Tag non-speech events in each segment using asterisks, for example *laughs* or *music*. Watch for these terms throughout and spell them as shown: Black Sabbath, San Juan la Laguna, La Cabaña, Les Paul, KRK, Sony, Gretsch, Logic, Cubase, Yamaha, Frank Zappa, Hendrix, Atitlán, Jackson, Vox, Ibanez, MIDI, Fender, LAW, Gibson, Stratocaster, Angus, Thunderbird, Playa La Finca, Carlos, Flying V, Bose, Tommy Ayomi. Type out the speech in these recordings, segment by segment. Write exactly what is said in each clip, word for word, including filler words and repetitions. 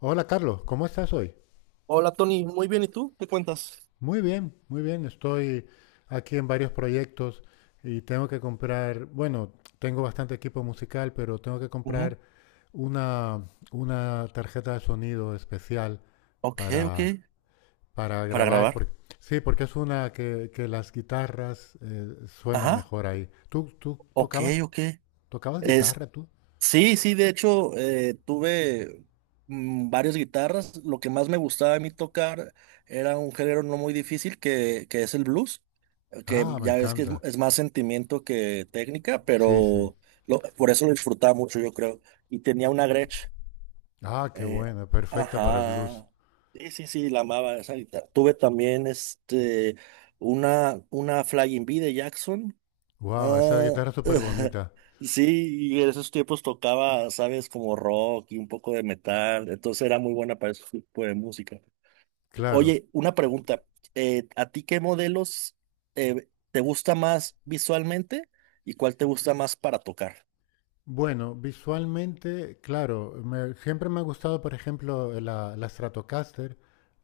Hola Carlos, ¿cómo estás hoy? Hola Tony, muy bien, ¿y tú? ¿Qué cuentas? Muy bien, muy bien. Estoy aquí en varios proyectos y tengo que comprar, bueno, tengo bastante equipo musical, pero tengo que Ujú. comprar una, una tarjeta de sonido especial Ok, ok. para, para Para grabar. grabar. Por- sí, porque es una que, que las guitarras eh, suenan Ajá. mejor ahí. ¿Tú, tú Ok, tocabas, ok. tocabas Es, guitarra tú? sí, sí, de hecho, eh, tuve mm, varias guitarras. Lo que más me gustaba a mí tocar era un género no muy difícil que, que es el blues, eh, que Ah, me ya ves que es, encanta. es más sentimiento que técnica, Sí, sí. pero lo- por eso lo disfrutaba mucho, yo creo. Y tenía una Gretsch. Ah, qué Eh, buena, perfecta para el blues. ajá. Sí, sí, sí, la amaba esa guitarra. Tuve también este una, una Flying V de Jackson. Wow, esa Ah, guitarra es súper *laughs* bonita. sí, y en esos tiempos tocaba, sabes, como rock y un poco de metal. Entonces era muy buena para ese tipo de música. Claro. Oye, una pregunta. Eh, ¿a ti qué modelos eh, te gusta más visualmente y cuál te gusta más para tocar? Bueno, visualmente, claro, me- siempre me ha gustado, por ejemplo, la, la Stratocaster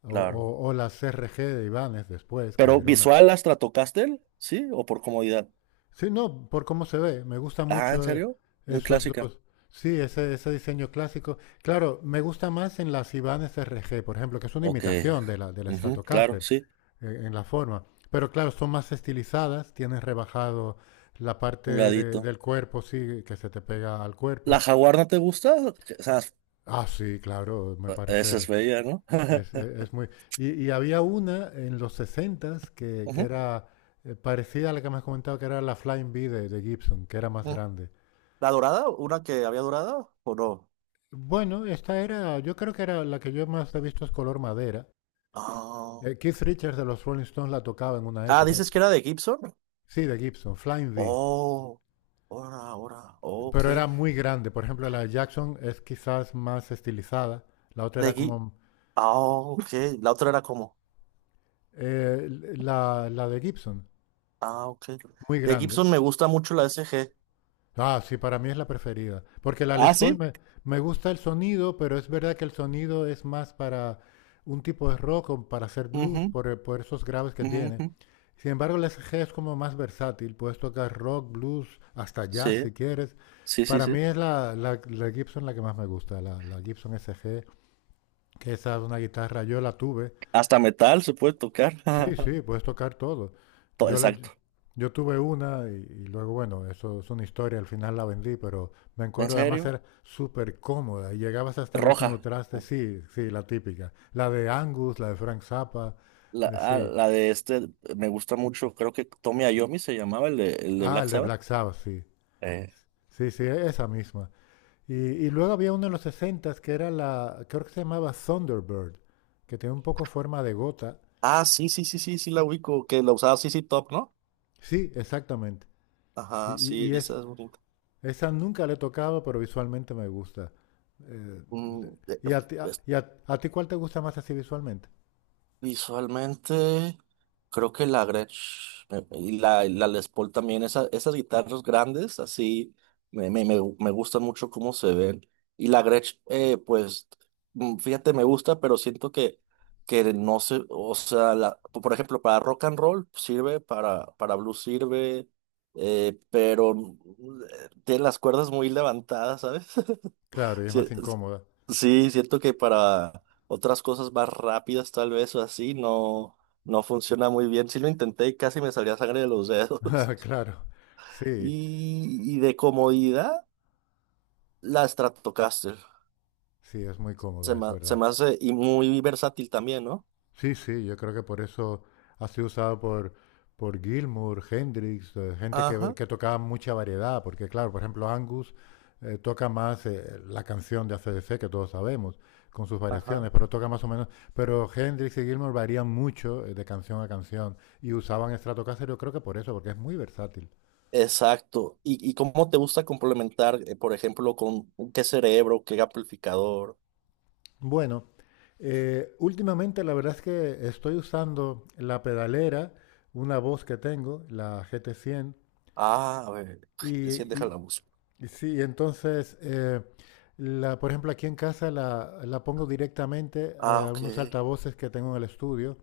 o, Claro. o- o la C R G de Ibanez después, que Pero era una... visual, ¿las la tocaste? ¿Sí? ¿O por comodidad? Sí, no, por cómo se ve, me gusta Ah, ¿en mucho eh, serio? Muy esos clásica. dos. Sí, ese, ese diseño clásico. Claro, me gusta más en las Ibanez R G, por ejemplo, que es una Ok. imitación de la, de la Ujú, claro, Stratocaster sí. eh, en la forma. Pero claro, son más estilizadas, tienes rebajado la parte Un de- ladito. del cuerpo, sí, que se te pega al ¿La cuerpo. jaguar no te gusta? O sea, Ah, sí, claro, me esa es parece, bella, ¿no? es, *laughs* es- es muy... Y, y había una en los sesentas que, que Ujú, era eh, parecida a la que me has comentado, que era la Flying V de, de Gibson, que era más ujú. grande. ¿La dorada? ¿Una que había dorada o no? Bueno, esta era, yo creo que era la que yo más he visto es color madera. Ah, Eh, Keith Richards de los Rolling Stones la tocaba en una Ah, época. dices que era de Gibson. Sí, de Gibson, Flying V. Oh, ahora, ahora, ok. Pero era muy grande. Por ejemplo, la de Jackson es quizás más estilizada. La otra De era Gi- como ah, ok. La otra era como, eh, la, la de Gibson, ah, ok. muy De grande. Gibson me gusta mucho la S G. Ah, sí, para mí es la preferida. Porque la Ah, Les Paul sí. me, me gusta el sonido, pero es verdad que el sonido es más para un tipo de rock o para hacer blues Ujú, por, por esos graves que ujú, tiene. ujú. Sin embargo, la S G es como más versátil. Puedes tocar rock, blues, hasta jazz Sí, si quieres. sí, sí, Para mí sí. es la, la- la Gibson la que más me gusta, la, la Gibson S G, que esa es una guitarra, yo la tuve. Hasta metal se puede tocar. Sí, *laughs* sí, puedes tocar todo. To- Yo, la- Exacto. yo tuve una y, y luego, bueno, eso es una historia, al final la vendí, pero me ¿En acuerdo, además serio? era súper cómoda y llegabas hasta el último Roja. traste, sí, sí, la típica. La de Angus, la de Frank Zappa, La, eh, ah, sí. La de este me gusta mucho. Creo que Tommy Ayomi se llamaba el de, el de Ah, Black el de Sabbath. Black Sabbath, sí. Eh, Sí, sí, e- esa misma. Y, y luego había uno en los sesenta que era la, creo que se llamaba Thunderbird, que tiene un poco forma de gota. Ah, sí, sí, sí, sí, sí, la ubico. Que la usaba sí, sí, Top, ¿no? Sí, exactamente. Y, Ajá, y- sí, y es, esa es bonita. Esa nunca la he tocado, pero visualmente me gusta. Eh, Mm, eh, ¿y a ti, a- y a- a ti cuál te gusta más así visualmente? Visualmente, creo que la Gretsch me- y la, y la Les Paul también, esa- esas guitarras grandes, así me, me, me, me gustan mucho cómo se ven. Y la Gretsch, eh, pues, mm, fíjate, me gusta, pero siento que, que no sé, o sea, la, por ejemplo, para rock and roll sirve, para, para blues sirve, eh, pero mm, eh, tiene las cuerdas muy levantadas, ¿sabes? Claro, y es Sí, más incómoda. sí, siento que para otras cosas más rápidas, tal vez o así, no, no funciona muy bien. Sí lo intenté y casi me salía sangre de los dedos. *laughs* *laughs* Claro, sí, Y, y de comodidad, la Stratocaster. sí, es muy Se cómoda, es me, se verdad. me hace y muy versátil también, ¿no? Sí, sí, yo creo que por eso ha sido usado por, por Gilmour, Hendrix, eh, gente que, Ajá, que tocaba mucha variedad, porque claro, por ejemplo, Angus eh, toca más eh, la canción de C D C que todos sabemos, con sus variaciones, ajá. pero toca más o menos, pero Hendrix y Gilmour varían mucho eh, de canción a canción y usaban Stratocaster, yo creo que por eso, porque es muy versátil. Exacto. ¿Y, y cómo te gusta complementar, eh, por ejemplo, con qué cerebro, qué amplificador? Bueno, eh, últimamente la verdad es que estoy usando la pedalera, una voz que tengo, la G T cien Ah, a ver, sí, y... déjala música. Sí, entonces, eh, la, por ejemplo, aquí en casa la, la pongo directamente eh, Ah, a ok. unos altavoces que tengo en el estudio,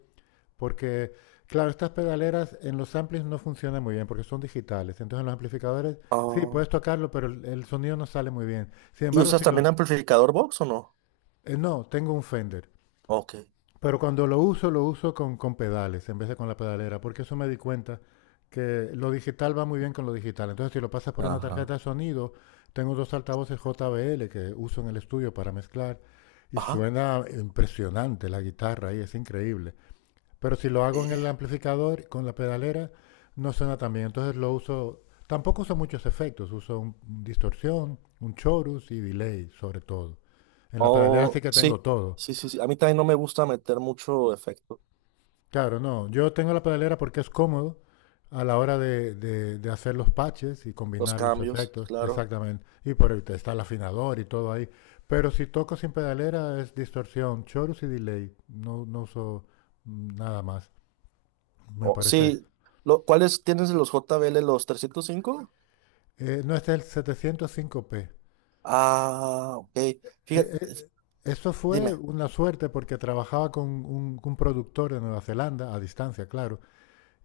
porque, claro, estas pedaleras en los amplis no funcionan muy bien porque son digitales. Entonces, en los amplificadores, sí, puedes tocarlo, pero el, el sonido no sale muy bien. Sin ¿Y embargo, usas si lo... también amplificador Vox o no? eh, no, tengo un Fender. Ok. Pero cuando lo uso, lo uso con, con pedales en vez de con la pedalera, porque eso me di cuenta que lo digital va muy bien con lo digital. Entonces, si lo pasas por una Ajá. tarjeta de sonido, tengo dos altavoces J B L que uso en el estudio para mezclar y Ajá. suena impresionante la guitarra ahí, es increíble. Pero si lo hago en el Eh, amplificador con la pedalera, no suena tan bien. Entonces lo uso, tampoco uso muchos efectos, uso un, un distorsión, un chorus y delay sobre todo. En la pedalera sí Oh, que tengo sí. todo. Sí, sí, sí. A mí también no me gusta meter mucho efecto. Claro, no. Yo tengo la pedalera porque es cómodo a la hora de, de- de hacer los patches y Los combinar los cambios, efectos. claro. Exactamente. Y por ahí te está el afinador y todo ahí. Pero si toco sin pedalera es distorsión, chorus y delay. No, no uso mm, nada más, me Oh, parece. sí. Lo, ¿cuáles tienes de los J B L, los trescientos cinco? Eh, no, este es el setecientos cinco p. Ah, ok. Eh, Fíjate, eh, eso fue dime. una suerte porque trabajaba con un, un productor de Nueva Zelanda, a distancia, claro.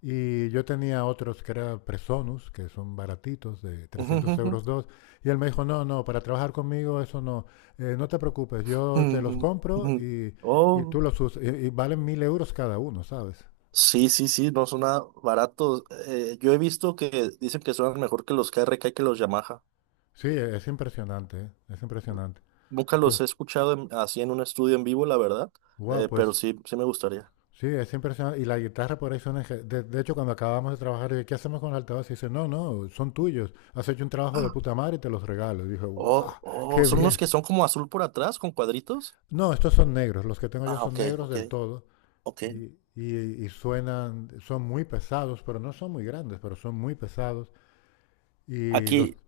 Y yo tenía otros que era Presonus, que son baratitos, de *laughs* trescientos Ujú, euros dos. Y él me dijo, no, no, para trabajar conmigo eso no, eh, no te preocupes, yo te los ujú, ujú. compro y, y Oh, tú los usas. Y, y valen mil euros cada uno, ¿sabes? sí, sí, sí, no suena barato. Eh, yo he visto que dicen que suenan mejor que los K R K y que los Yamaha. Sí, e-, es impresionante, ¿eh? Es impresionante. Nunca los Entonces, he escuchado en- así en un estudio en vivo, la verdad, guau, eh, pero pues sí, sí me gustaría. sí, es impresionante. Y la guitarra por ahí son... eje- De, de hecho, cuando acabamos de trabajar, yo, ¿qué hacemos con el altavoz? Y dice, no, no, son tuyos. Has hecho un trabajo de puta madre y te los regalo. Y dije, guau, Oh, oh, qué son unos bien. que son como azul por atrás con cuadritos. No, estos son negros. Los que tengo yo Ah, son ok, negros ok, del todo. ok. Y, y- y suenan, son muy pesados, pero no son muy grandes, pero son muy pesados. Y los, Aquí,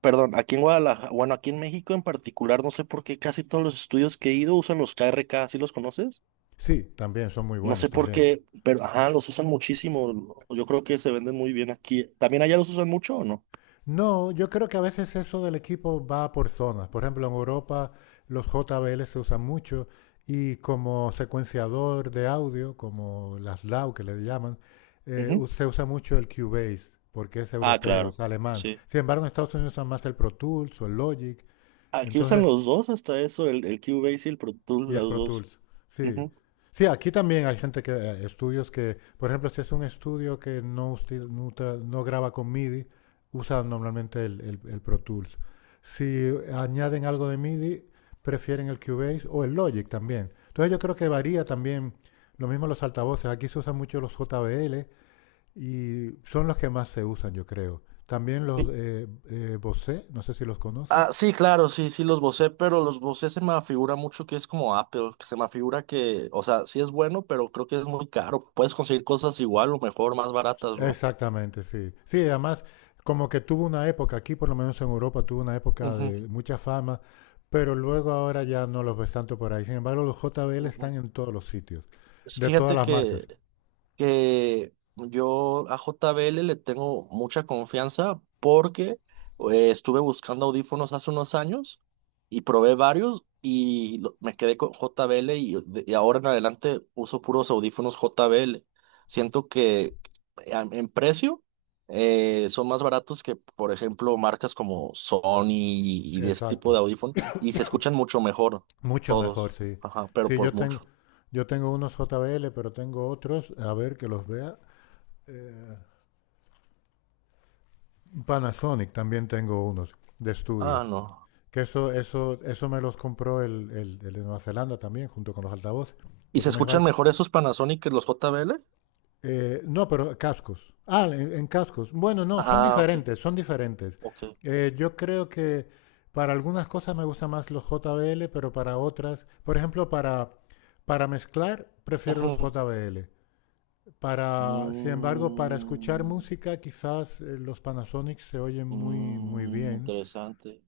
perdón, aquí en Guadalajara, bueno, aquí en México en particular, no sé por qué casi todos los estudios que he ido usan los K R K R K, ¿sí los conoces? sí, también son muy No buenos sé por también. qué, pero ajá, los usan muchísimo. Yo creo que se venden muy bien aquí. ¿También allá los usan mucho o no? No, yo creo que a veces eso del equipo va por zonas. Por ejemplo, en Europa los J B L se usan mucho y como secuenciador de audio, como las LAW que le llaman, eh, Ujú. u- se usa mucho el Cubase porque es Ah, europeo, es claro, alemán. sí. Sin embargo, en Estados Unidos usan más el Pro Tools o el Logic. Aquí usan Entonces... los dos, hasta eso, el, el Cubase y el Pro Tools, Y el los Pro dos. Tools. Sí. Ujú. Sí, aquí también hay gente que, eh, estudios que, por ejemplo, si es un estudio que no, usti- no, tra- no graba con MIDI, usan normalmente el, el- el Pro Tools. Si añaden algo de MIDI, prefieren el Cubase o el Logic también. Entonces yo creo que varía también, lo mismo los altavoces, aquí se usan mucho los J B L y son los que más se usan, yo creo. También los eh, eh, Bose, no sé si los conoces. Ah, sí, claro, sí, sí los bocé, pero los bocé se me figura mucho que es como Apple, que se me figura que, o sea, sí es bueno, pero creo que es muy caro. Puedes conseguir cosas igual o mejor, más baratas, ¿no? Exactamente, sí. Sí, además, como que tuvo una época, aquí por lo menos en Europa tuvo una época Ujú, de mucha fama, pero luego ahora ya no los ves tanto por ahí. Sin embargo, los J B L están ujú. en todos los sitios, de todas Fíjate las que marcas. que yo a J B L le tengo mucha confianza porque eh, estuve buscando audífonos hace unos años y probé varios y lo- me quedé con J B L y, de- y ahora en adelante uso puros audífonos J B L. Siento que eh, a- en precio eh, son más baratos que, por ejemplo, marcas como Sony y, y de ese tipo de Exacto. audífonos y se escuchan mucho mejor Mucho mejor, todos, sí. ajá, pero Sí, por yo mucho. tengo, yo tengo unos J B L, pero tengo otros, a ver que los vea. Eh, Panasonic también tengo unos de Ah, estudio. no. Que eso, eso, eso me los compró el, el- el de Nueva Zelanda también, junto con los altavoces, ¿Y se porque me, fa- escuchan mejor esos Panasonic que los J B L? Eh, no, pero cascos. Ah, en, en cascos. Bueno, no, son Ah, ok, diferentes, son diferentes. ok. Eh, yo creo que para algunas cosas me gustan más los J B L, pero para otras, por ejemplo, para, para mezclar, prefiero los Ujú. J B L. Para, sin embargo, para escuchar Mm, música, quizás eh, los Panasonic se oyen muy, muy mm, bien. interesante.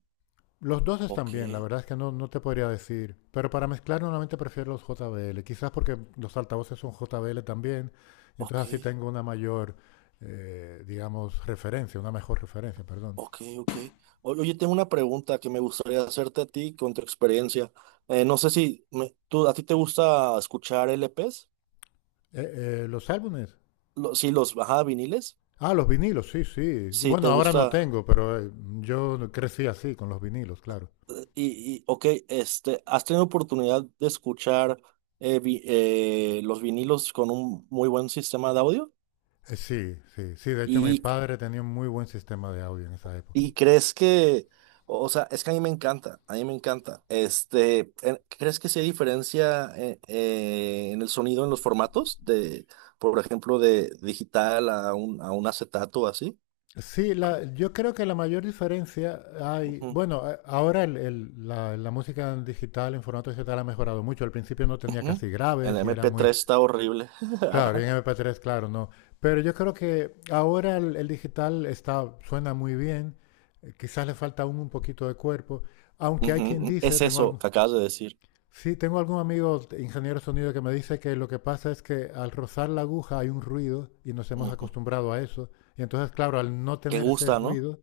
Los dos están Ok, bien, la verdad es que no, no te podría decir. Pero para mezclar normalmente prefiero los J B L. Quizás porque los altavoces son J B L también. Y ok, entonces así tengo una mayor, eh, digamos, referencia, una mejor referencia, perdón. ok, ok. O- Oye, tengo una pregunta que me gustaría hacerte a ti con tu experiencia. Eh, no sé si me- tú, a ti te gusta escuchar L Ps. Eh, eh, los álbumes. Lo- sí, los, ajá, viniles. Ah, los vinilos, sí, sí. Sí, Bueno, te ahora no gusta. tengo, pero eh, yo crecí así, con los vinilos, claro. Y, y, ok, este, ¿has tenido oportunidad de escuchar eh, vi- eh, los vinilos con un muy buen sistema de audio? Eh, sí, sí, sí. De hecho, mi ¿Y, padre tenía un muy buen sistema de audio en esa época. y crees que, o sea, es que a mí me encanta, a mí me encanta, este, eh, crees que sí hay diferencia eh, eh, en el sonido, en los formatos de, por ejemplo, de digital a un, a un acetato o así? Sí, la- yo creo que la mayor diferencia hay, Ujú, bueno, a- ahora el- el- la, la música en digital, en formato digital ha mejorado mucho. Al principio no tenía ujú. casi El graves y era mp muy... tres está horrible. claro, y en *laughs* mp tres, claro, no. Pero yo creo que ahora el, el digital está, suena muy bien, eh, quizás le falta aún un poquito de cuerpo, aunque hay quien Ujú. dice, Es tengo eso algún... que acabas de decir. Sí, tengo algún amigo ingeniero de sonido que me dice que lo que pasa es que al rozar la aguja hay un ruido y nos hemos Ujú. acostumbrado a eso. Y entonces, claro, al no Que tener ese gusta, ¿no? ruido,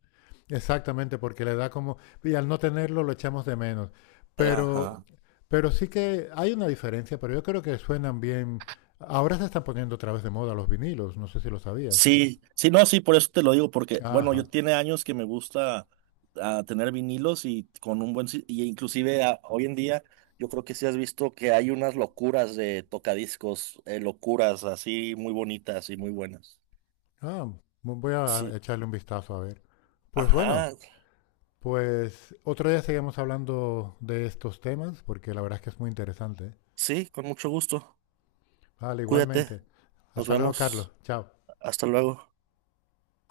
exactamente, porque le da como... Y al no tenerlo lo echamos de menos. Pero, Ajá. pero sí que hay una diferencia, pero yo creo que suenan bien. Ahora se están poniendo otra vez de moda los vinilos, no sé si lo sabías. Sí, sí, no, sí, por eso te lo digo, porque, bueno, yo Ajá. tiene años que me gusta ah, tener vinilos y con un buen, si- y inclusive ah, hoy en día, yo creo que sí has visto que hay unas locuras de tocadiscos, eh, locuras así muy bonitas y muy buenas. Ah, voy a Sí, echarle un vistazo a ver. Pues bueno. ajá, Pues otro día seguimos hablando de estos temas porque la verdad es que es muy interesante. sí, con mucho gusto. Vale, Cuídate, igualmente. nos Hasta luego, Carlos. vemos, Chao. hasta luego.